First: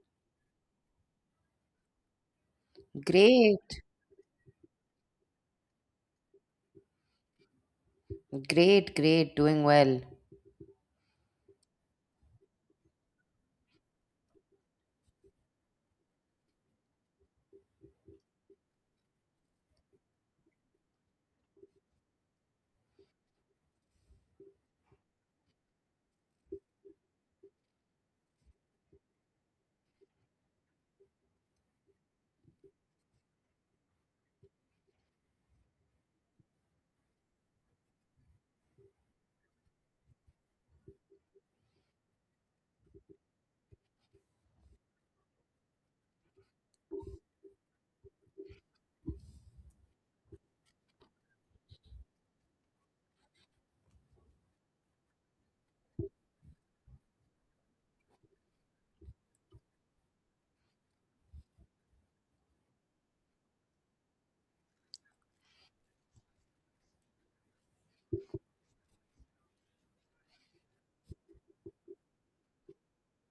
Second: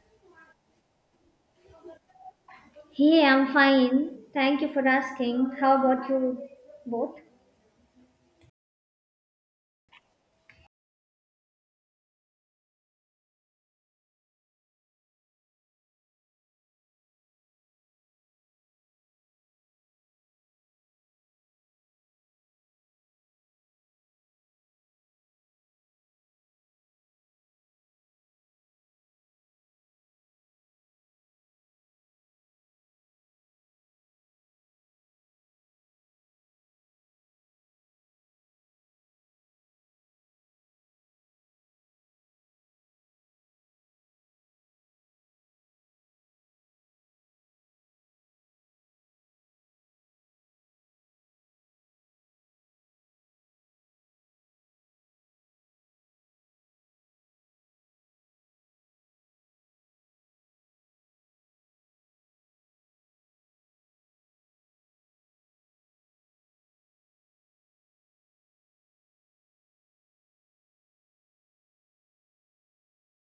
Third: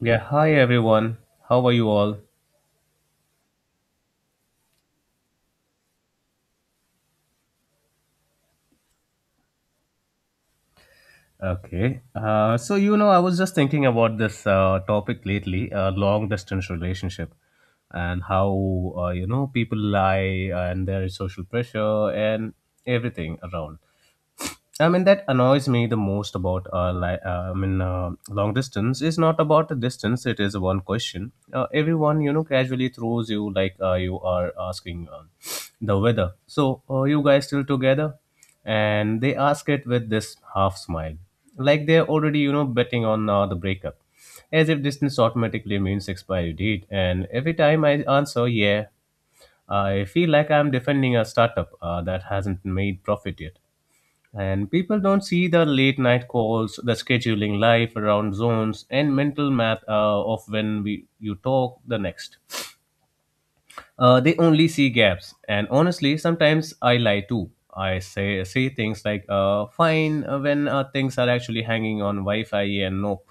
Yeah, hi everyone. How are you all? Hey, I'm Great, fine. Thank you for asking. How about you both? great, doing well. Okay. I was just thinking about this topic lately, long distance relationship and how people lie, and there is social pressure and everything around. I mean, that annoys me the most about long distance is not about the distance. It is one question. Everyone, casually throws you like you are asking the weather. So, you guys still together? And they ask it with this half smile, like they're already, you know, betting on the breakup, as if distance automatically means expiry date. And every time I answer, yeah, I feel like I'm defending a startup that hasn't made profit yet. And people don't see the late night calls, the scheduling life around zones, and mental math of when you talk the next. They only see gaps. And honestly, sometimes I lie too. I say things like "fine" when things are actually hanging on Wi-Fi and nope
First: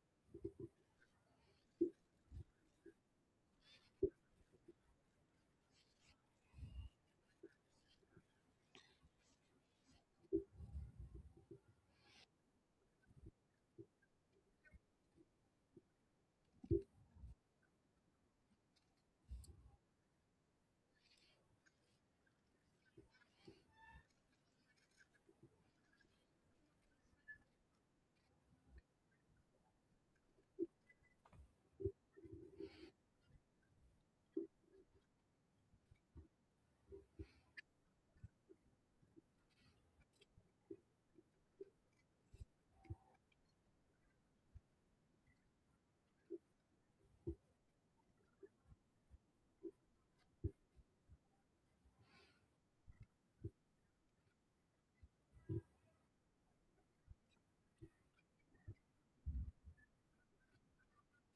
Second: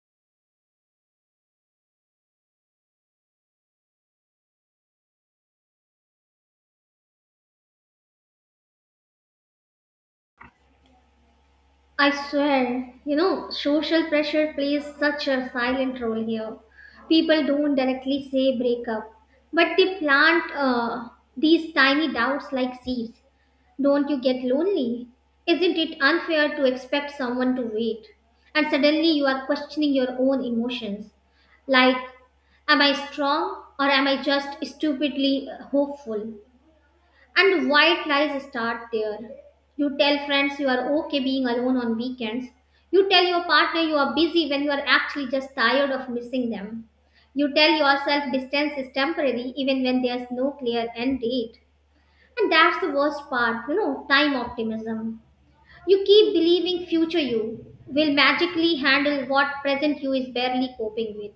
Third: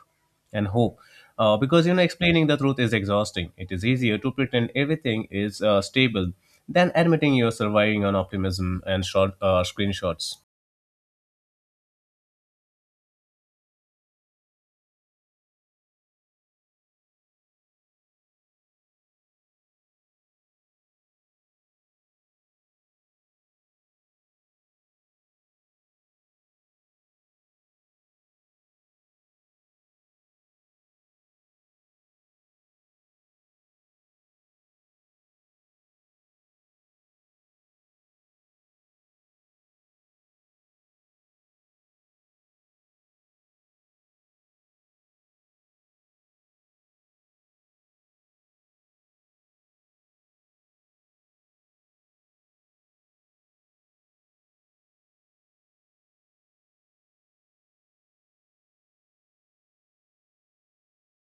and hope. Explaining the truth is exhausting. It is easier to pretend everything is stable than admitting you're surviving on optimism and short screenshots. I swear, you know, social pressure plays such a silent role here. People don't directly say break up, but they plant these tiny doubts like seeds. Don't you get lonely? Isn't it unfair to expect someone to wait? And suddenly you are questioning your own emotions. Like, am I strong or am I just stupidly hopeful? And white lies start there. You tell friends you are okay being alone on weekends. You tell your partner you are busy when you are actually just tired of missing them. You tell yourself distance is temporary even when there's no clear end date. And that's the worst part, you know, time optimism. You keep believing future you will magically handle what present you is barely coping with.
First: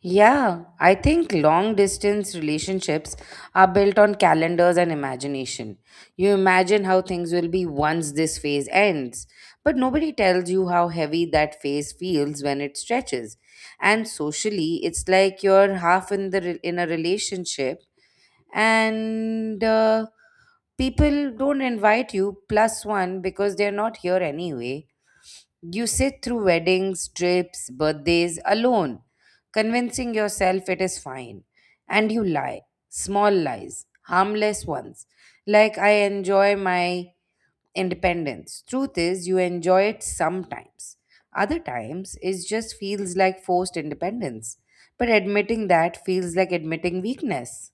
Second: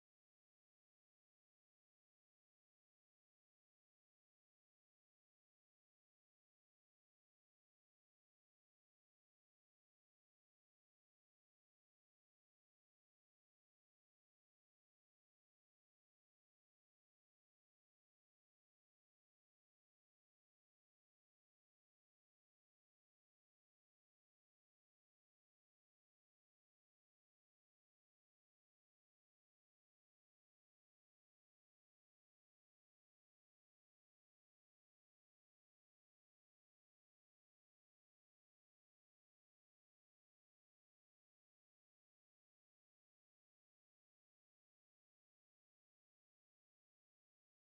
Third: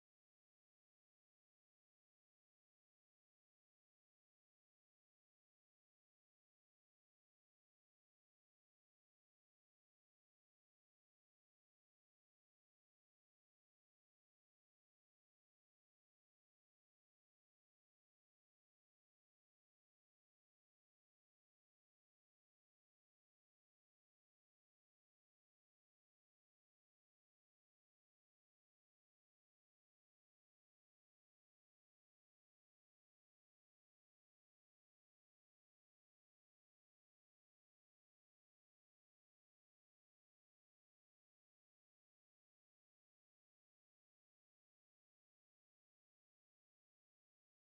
Yeah, I think long distance relationships are built on calendars and imagination. You imagine how things will be once this phase ends, but nobody tells you how heavy that phase feels when it stretches. And socially, it's like you're half in the re- in a relationship and people don't invite you plus one because they're not here anyway. You sit through weddings, trips, birthdays alone, convincing yourself it is fine. And you lie. Small lies, harmless ones. Like, I enjoy my independence. Truth is, you enjoy it sometimes. Other times, it just feels like forced independence. But admitting that feels like admitting weakness.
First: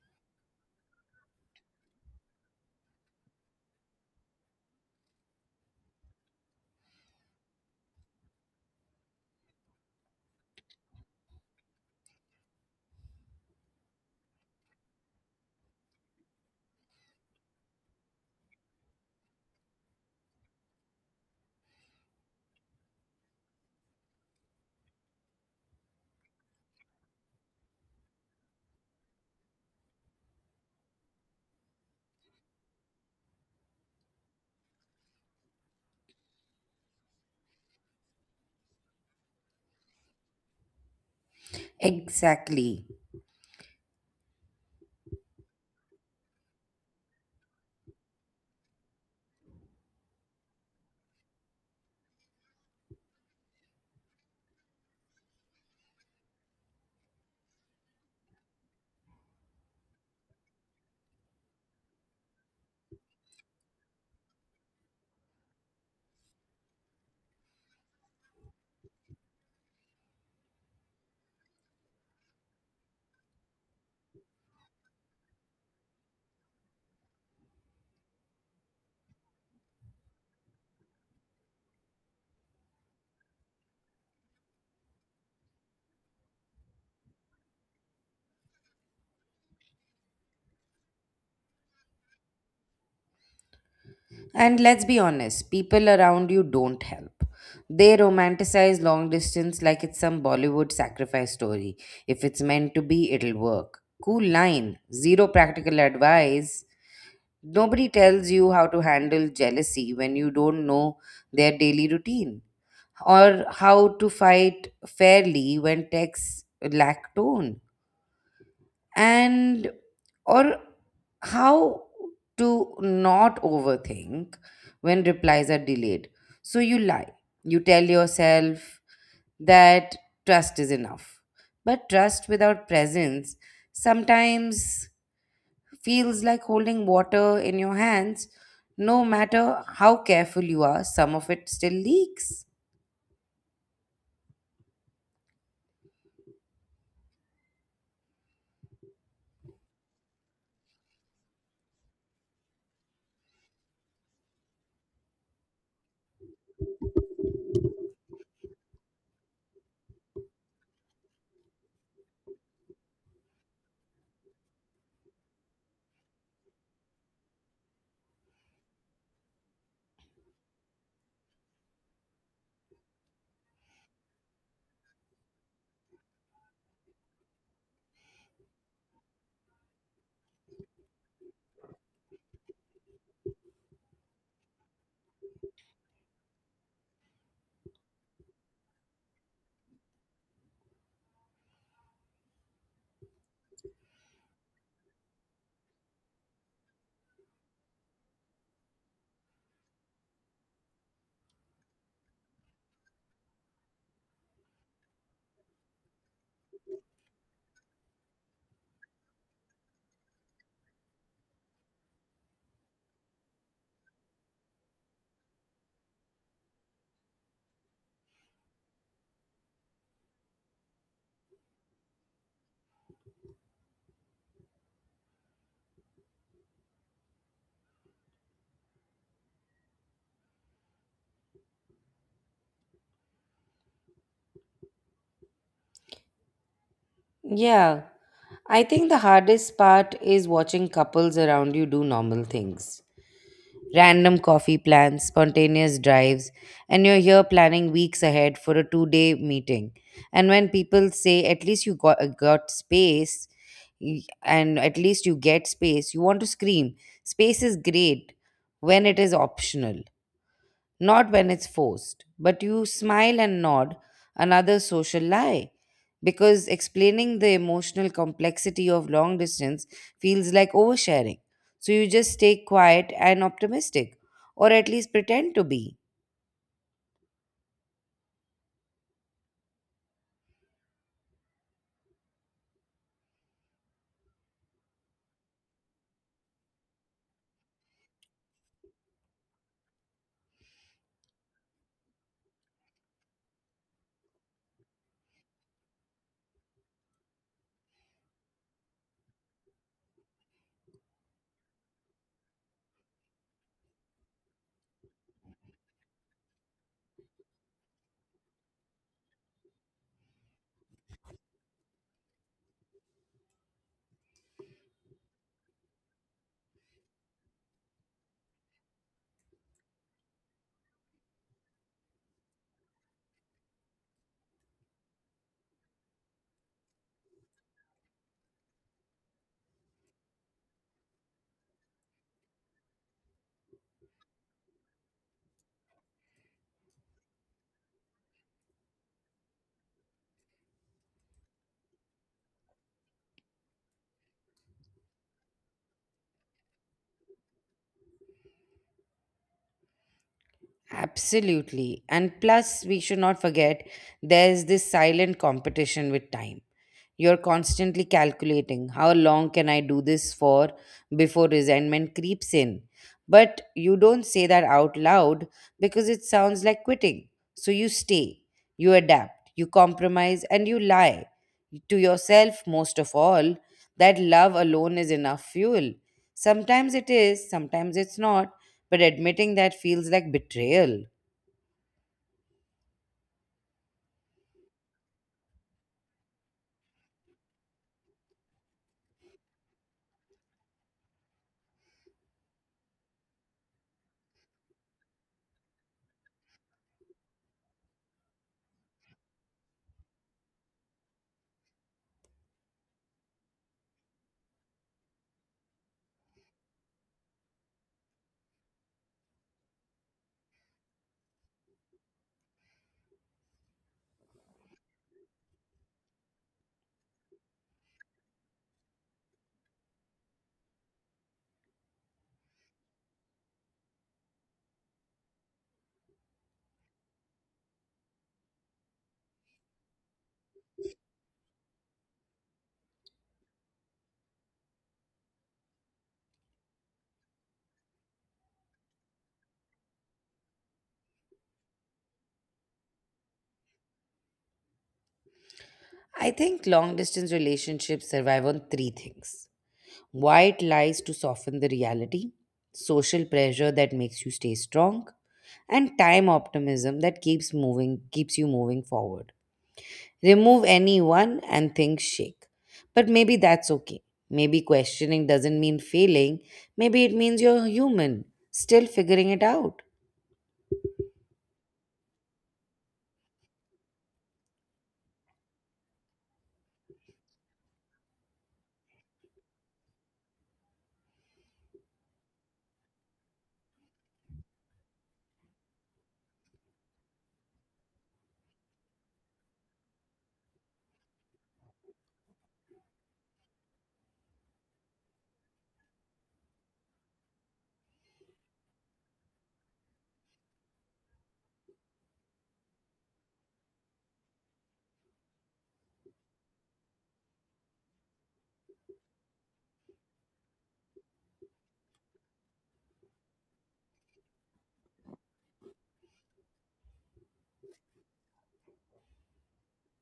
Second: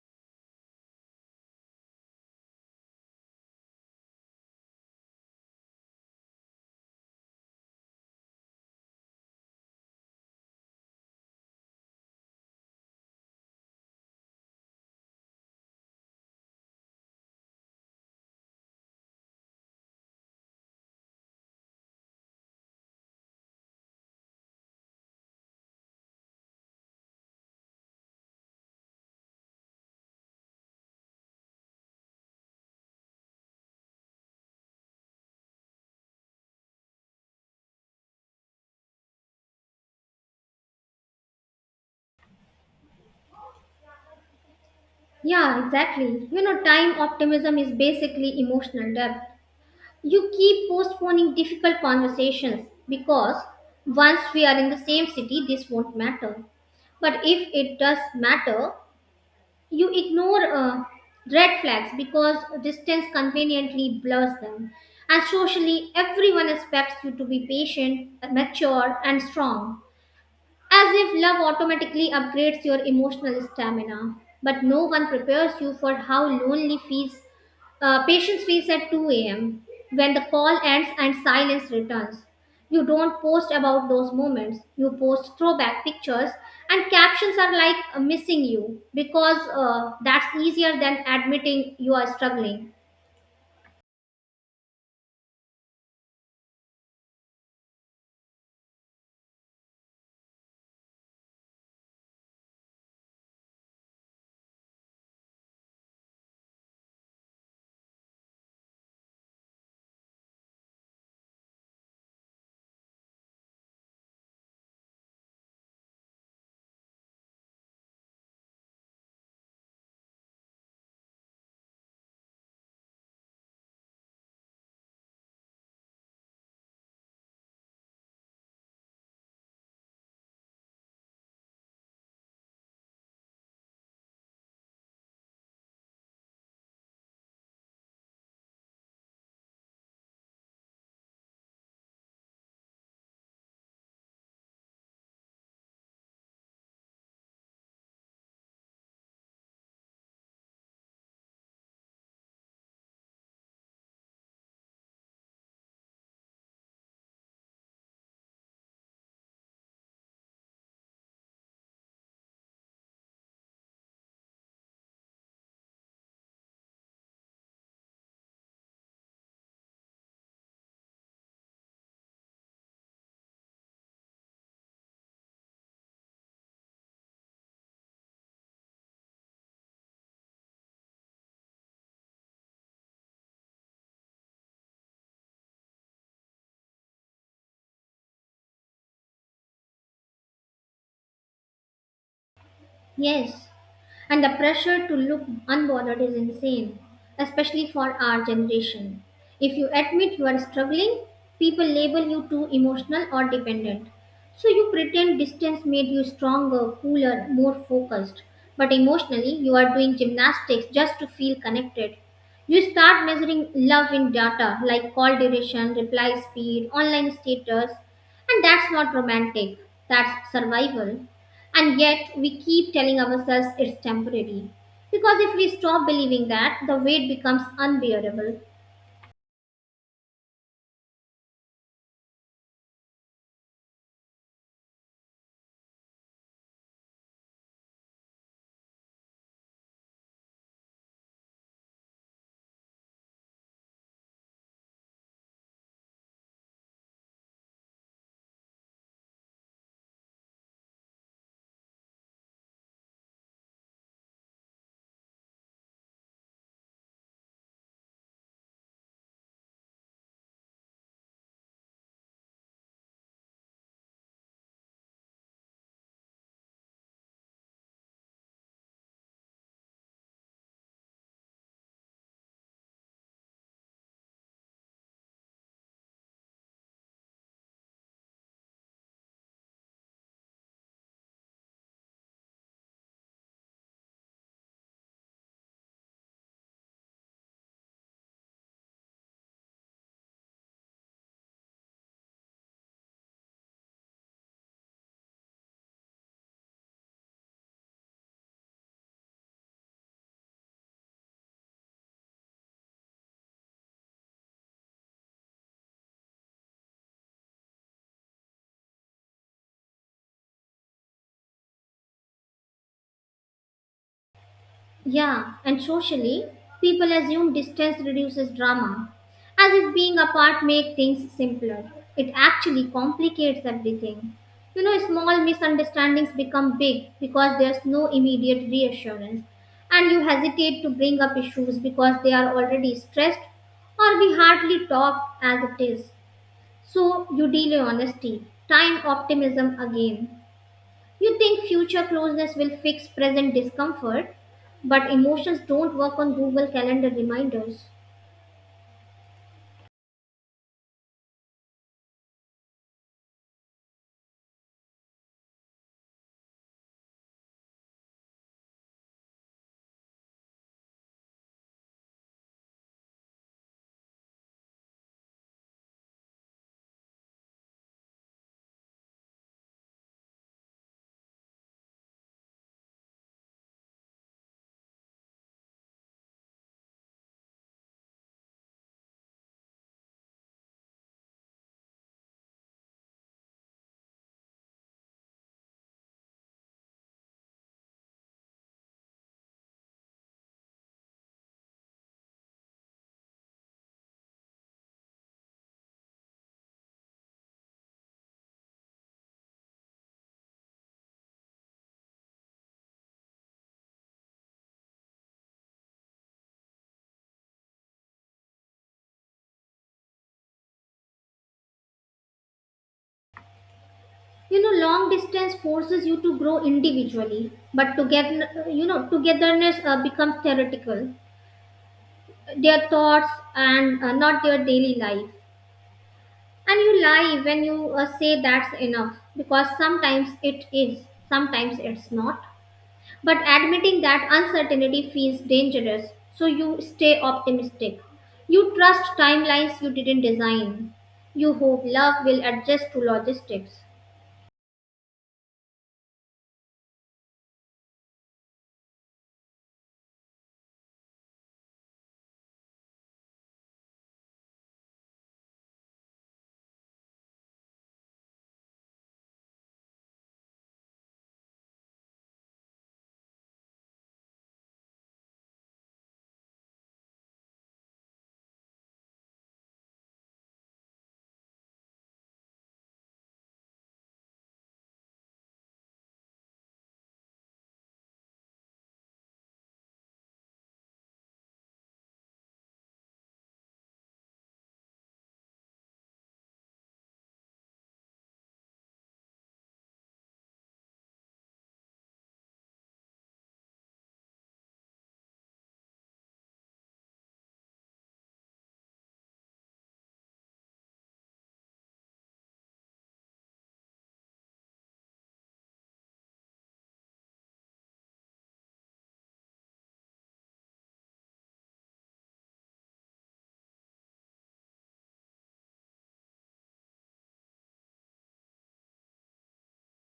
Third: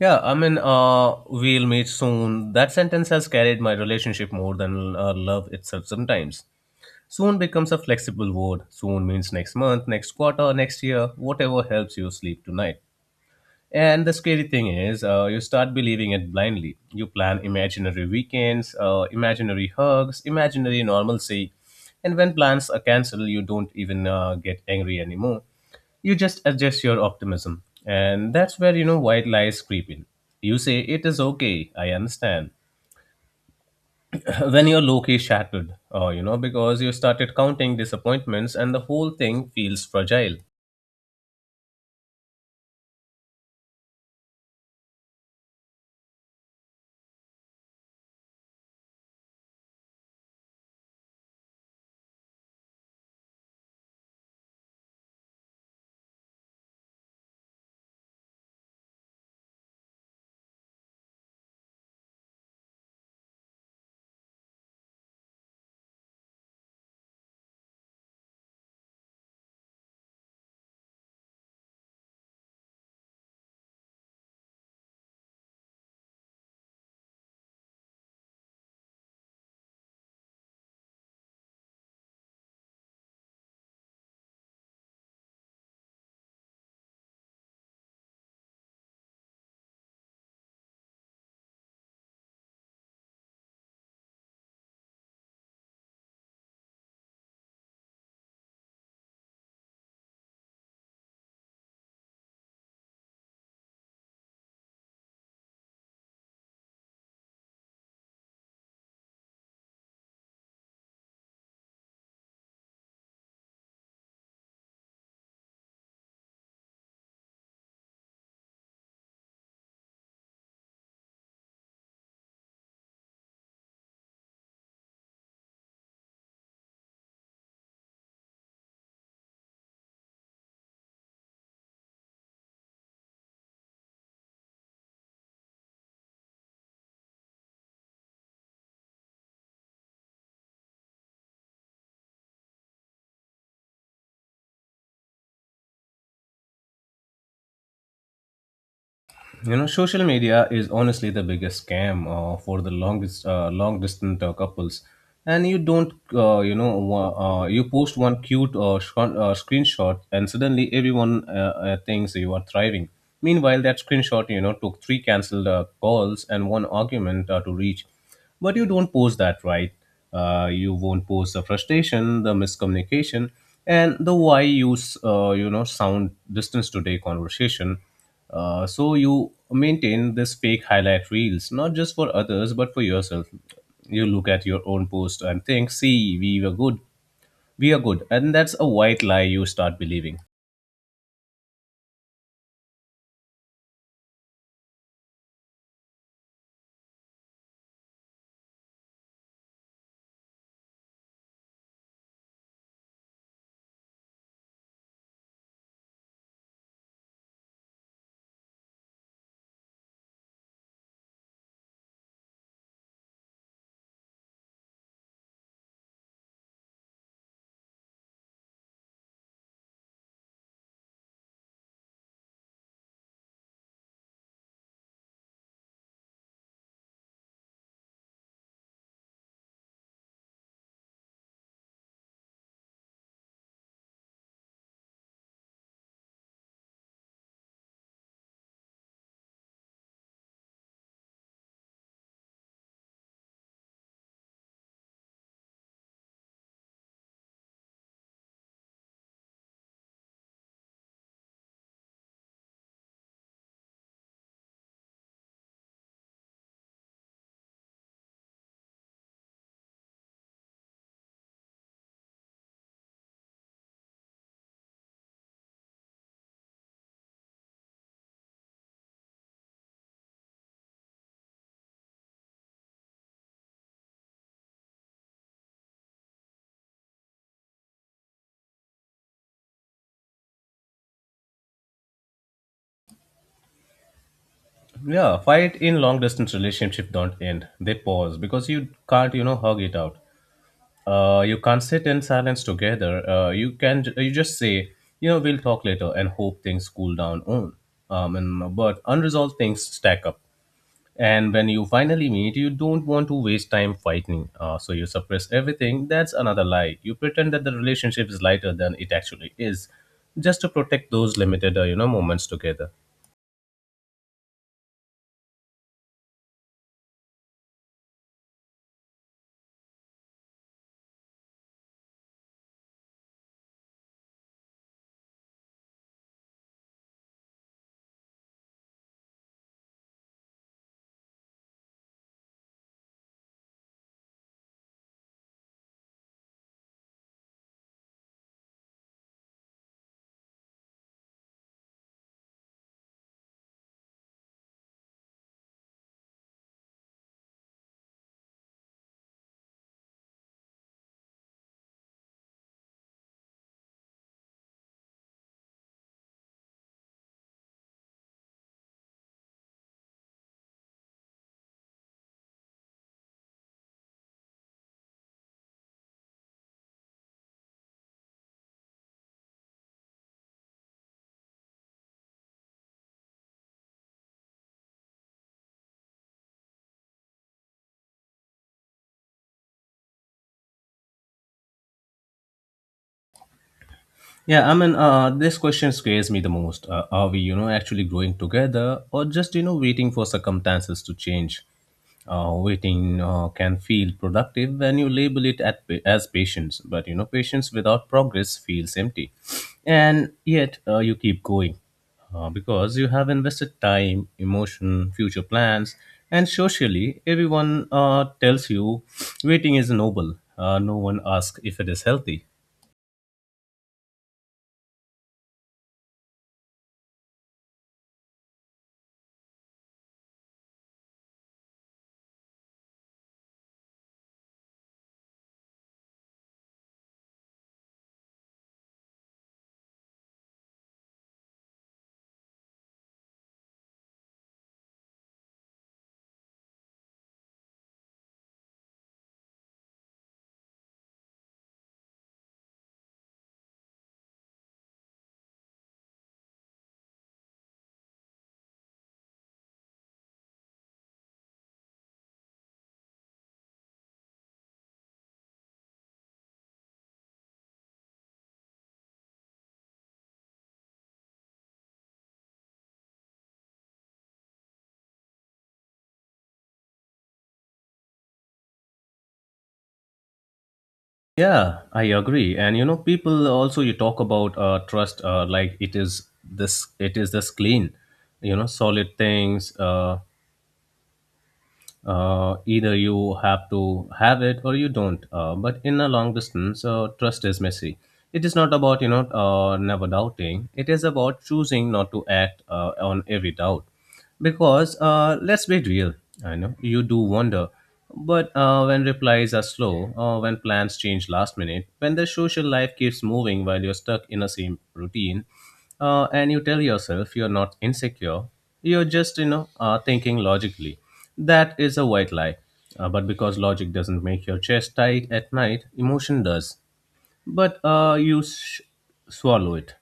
We'll meet soon. That sentence has carried my relationship more than love itself sometimes. Soon becomes a flexible word. Soon means next month, next quarter, next year, whatever helps you sleep tonight. And the scary thing is, you start believing it blindly. You plan imaginary weekends, imaginary hugs, imaginary normalcy. And when plans are cancelled, you don't even get angry anymore. You just adjust your optimism. And that's where, you know, white lies creep in. You say, it is okay, I understand. When you're low key shattered, because you started counting disappointments and the whole thing feels fragile. Exactly. Yeah, exactly. You know, time optimism is basically emotional depth. You keep postponing difficult conversations because once we are in the same city, this won't matter. But if it does matter, you ignore red flags because distance conveniently blurs them. And socially, everyone expects you to be patient, mature, and strong. As if love automatically upgrades your emotional stamina, but no one prepares you for how lonely feels, patience feels at 2 a.m. when the call ends and silence returns. You don't post about those moments. You post throwback pictures, and captions are like missing you because that's easier than admitting you are struggling. And let's be honest, people around you don't help. They romanticize long distance like it's some Bollywood sacrifice story. If it's meant to be, it'll work. Cool line, zero practical advice. Nobody tells you how to handle jealousy when you don't know their daily routine or how to fight fairly when texts lack tone and or how to not overthink when replies are delayed, so you lie, you tell yourself that trust is enough, but trust without presence sometimes feels like holding water in your hands. No matter how careful you are, some of it still leaks. You know, social media is honestly the biggest scam for the longest, long distance couples. And you don't, you know, wa- you post one cute screenshot, and suddenly everyone thinks you are thriving. Meanwhile, that screenshot, you know, took three cancelled calls and one argument to reach. But you don't post that, right? You won't post the frustration, the miscommunication, and the why you sound distance today conversation, so you maintain this fake highlight reels, not just for others, but for yourself. You look at your own post and think, see, we were good. We are good. And that's a white lie you start believing. Yes, and the pressure to look unbothered is insane, especially for our generation. If you admit you are struggling, people label you too emotional or dependent. So you pretend distance made you stronger, cooler, more focused, but emotionally you are doing gymnastics just to feel connected. You start measuring love in data like call duration, reply speed, online status, and that's not romantic, that's survival. And yet, we keep telling ourselves it's temporary. Because if we stop believing that, the weight becomes unbearable. Yeah, I think the hardest part is watching couples around you do normal things. Random coffee plans, spontaneous drives, and you're here planning weeks ahead for a 2 day meeting. And when people say, at least you got space, and at least you get space, you want to scream. Space is great when it is optional. Not when it's forced, but you smile and nod, another social lie. Because explaining the emotional complexity of long distance feels like oversharing. So you just stay quiet and optimistic, or at least pretend to be. Yeah, fight in long distance relationship don't end. They pause because you can't, you know, hug it out. You can't sit in silence together. You can you just say, you know, we'll talk later and hope things cool down on. And But unresolved things stack up. And when you finally meet, you don't want to waste time fighting, so you suppress everything. That's another lie. You pretend that the relationship is lighter than it actually is, just to protect those limited, moments together. Yeah, and socially, people assume distance reduces drama, as if being apart makes things simpler. It actually complicates everything. You know, small misunderstandings become big because there's no immediate reassurance, and you hesitate to bring up issues because they are already stressed or we hardly talk as it is. So you deal in honesty, time optimism again. You think future closeness will fix present discomfort, but emotions don't work on Google Calendar reminders. Absolutely. And plus, we should not forget there's this silent competition with time. You're constantly calculating how long can I do this for before resentment creeps in. But you don't say that out loud because it sounds like quitting. So you stay, you adapt, you compromise, and you lie to yourself most of all that love alone is enough fuel. Sometimes it is, sometimes it's not, but admitting that feels like betrayal. This question scares me the most. Are we, you know, actually growing together, or just, you know, waiting for circumstances to change? Waiting can feel productive when you label it as patience, but you know patience without progress feels empty, and yet you keep going, because you have invested time, emotion, future plans, and socially everyone tells you waiting is noble. No one asks if it is healthy. You know, long distance forces you to grow individually, but together, you know, togetherness becomes theoretical. Their thoughts and not their daily life. And you lie when you say that's enough, because sometimes it is, sometimes it's not. But admitting that uncertainty feels dangerous, so you stay optimistic. You trust timelines you didn't design. You hope love will adjust to logistics. I think long distance relationships survive on three things: white lies to soften the reality, social pressure that makes you stay strong, and time optimism that keeps you moving forward. Remove any one and things shake. But maybe that's okay. Maybe questioning doesn't mean failing. Maybe it means you're human, still figuring it out. Yeah, I agree. And you know, people also you talk about trust like it is this clean, you know, solid things. Either you have to have it or you don't, but in a long distance, trust is messy. It is not about, you know, never doubting. It is about choosing not to act on every doubt, because, let's be real, I know you do wonder. But when replies are slow, when plans change last minute, when the social life keeps moving while you're stuck in the same routine, and you tell yourself you're not insecure, you're just, you know, thinking logically, that is a white lie. But because logic doesn't make your chest tight at night, emotion does. But you swallow it.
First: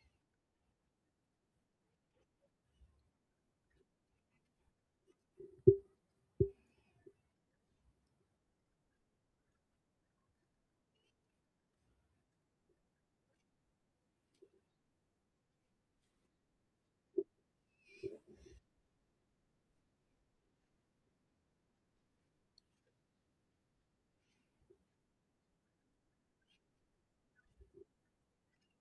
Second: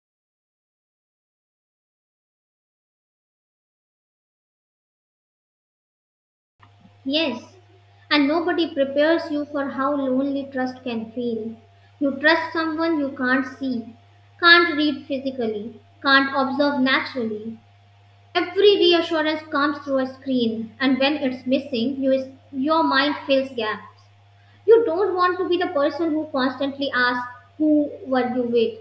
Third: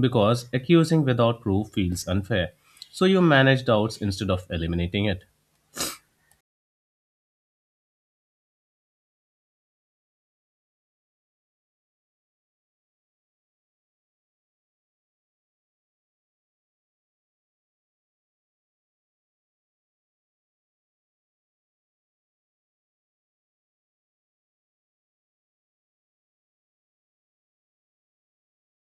Because accusing without proof feels unfair. So you manage doubts instead of eliminating it. Yes, and nobody prepares you for how lonely trust can feel. You trust someone you can't see, can't read physically, can't observe naturally. Every reassurance comes through a screen, and when it's missing, you your mind fills gap. You don't want to be the person who constantly asks, who were you with?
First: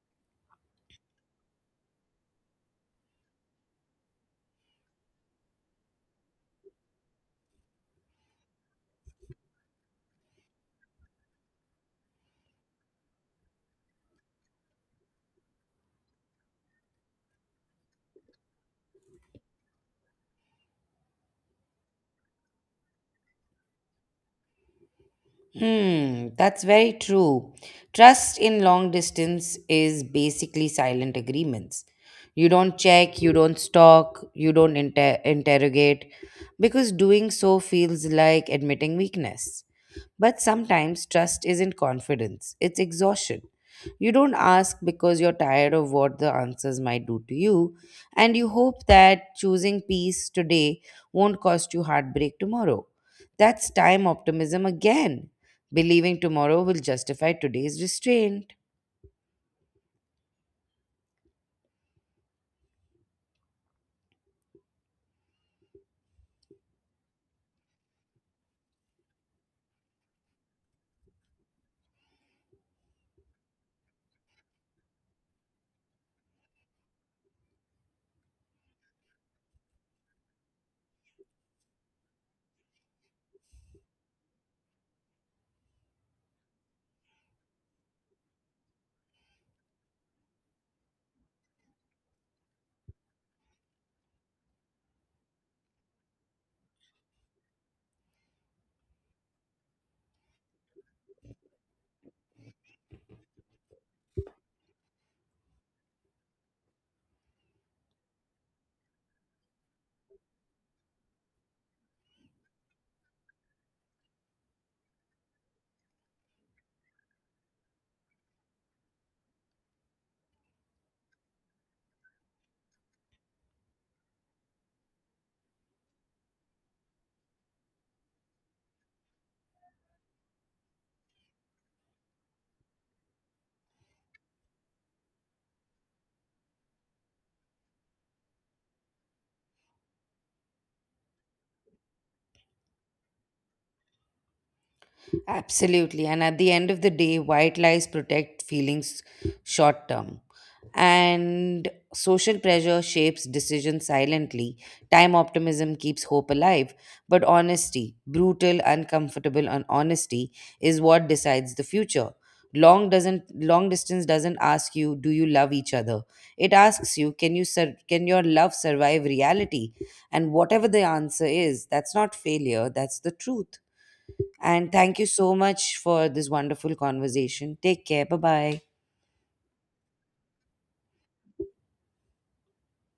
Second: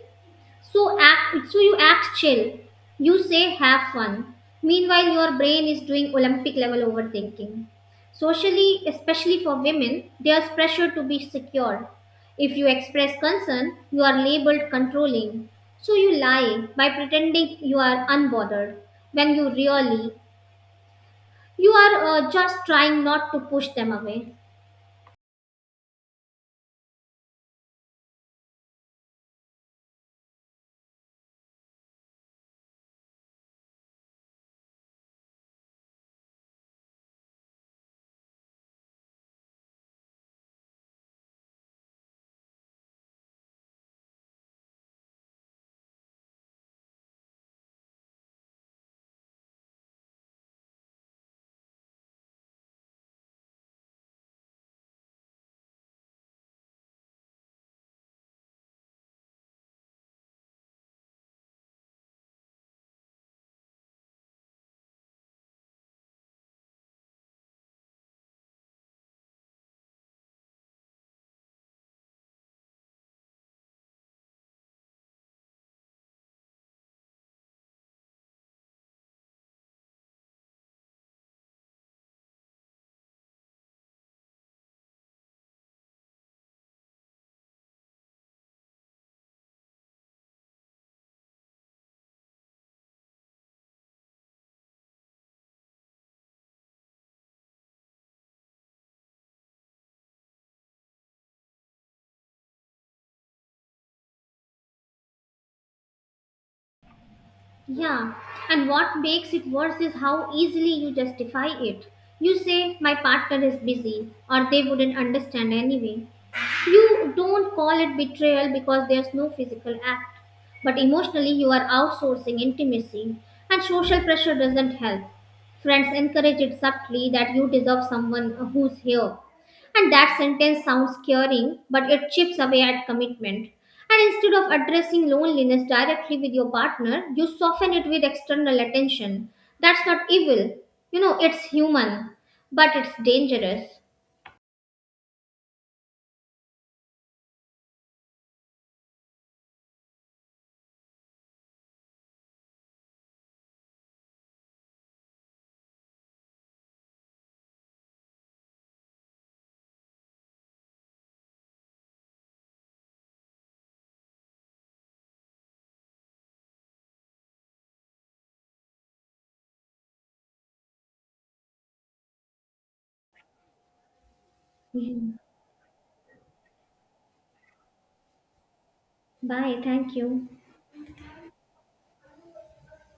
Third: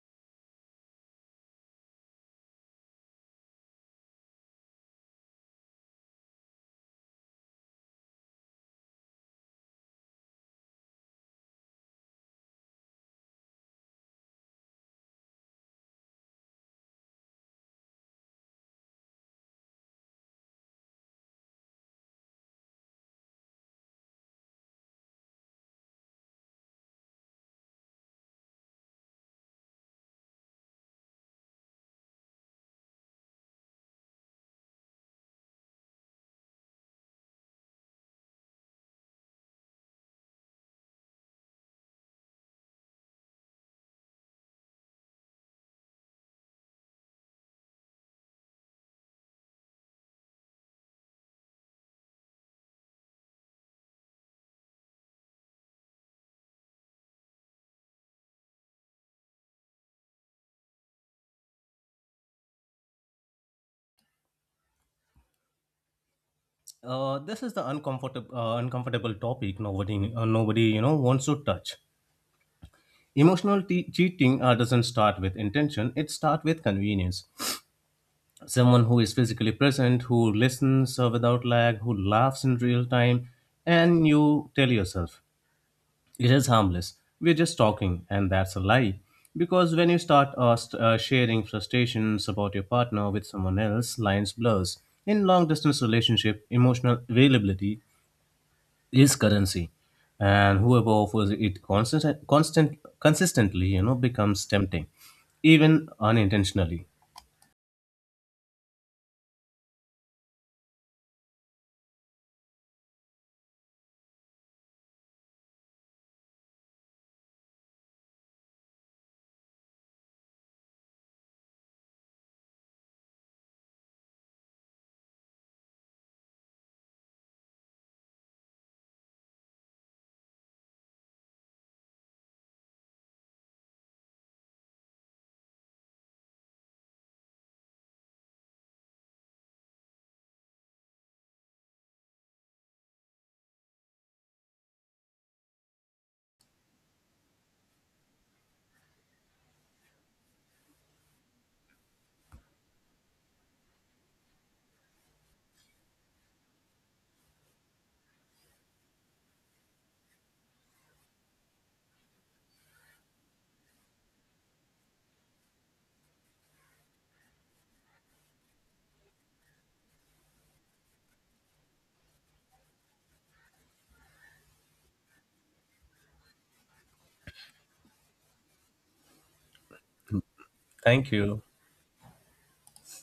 So you act chill. You say, have fun. Meanwhile, your brain is doing Olympic level overthinking. Socially, especially for women, there's pressure to be secure. If you express concern, you are labeled controlling. So you lie by pretending you are unbothered when you are just trying not to push them away. Hmm, that's very true. Trust in long distance is basically silent agreements. You don't check, you don't stalk, you don't interrogate, because doing so feels like admitting weakness. But sometimes trust isn't confidence, it's exhaustion. You don't ask because you're tired of what the answers might do to you, and you hope that choosing peace today won't cost you heartbreak tomorrow. That's time optimism again. Believing tomorrow will justify today's restraint. This is the uncomfortable topic nobody, nobody you know wants to touch. Emotional cheating doesn't start with intention; it starts with convenience. Someone who is physically present, who listens without lag, who laughs in real time, and you tell yourself, it is harmless. We're just talking, and that's a lie. Because when you start sharing frustrations about your partner with someone else, lines blurs. In long distance relationship, emotional availability is currency, and whoever offers it consistently, you know, becomes tempting, even unintentionally. Yeah, and what makes it worse is how easily you justify it. You say, my partner is busy, or they wouldn't understand anyway. You don't call it betrayal because there's no physical act, but emotionally you are outsourcing intimacy, and social pressure doesn't help. Friends encourage it subtly that you deserve someone who's here. And that sentence sounds caring, but it chips away at commitment. And instead of addressing loneliness directly with your partner, you soften it with external attention. That's not evil. You know, it's human, but it's dangerous. Absolutely. And at the end of the day, white lies protect feelings short term. And social pressure shapes decisions silently. Time optimism keeps hope alive. But honesty, brutal, uncomfortable and honesty, is what decides the future. Long distance doesn't ask you, do you love each other? It asks you, can your love survive reality? And whatever the answer is, that's not failure, that's the truth. And thank you Mhm. so much for this wonderful conversation. Take care. Bye bye. Bye. Thank you. Thank you.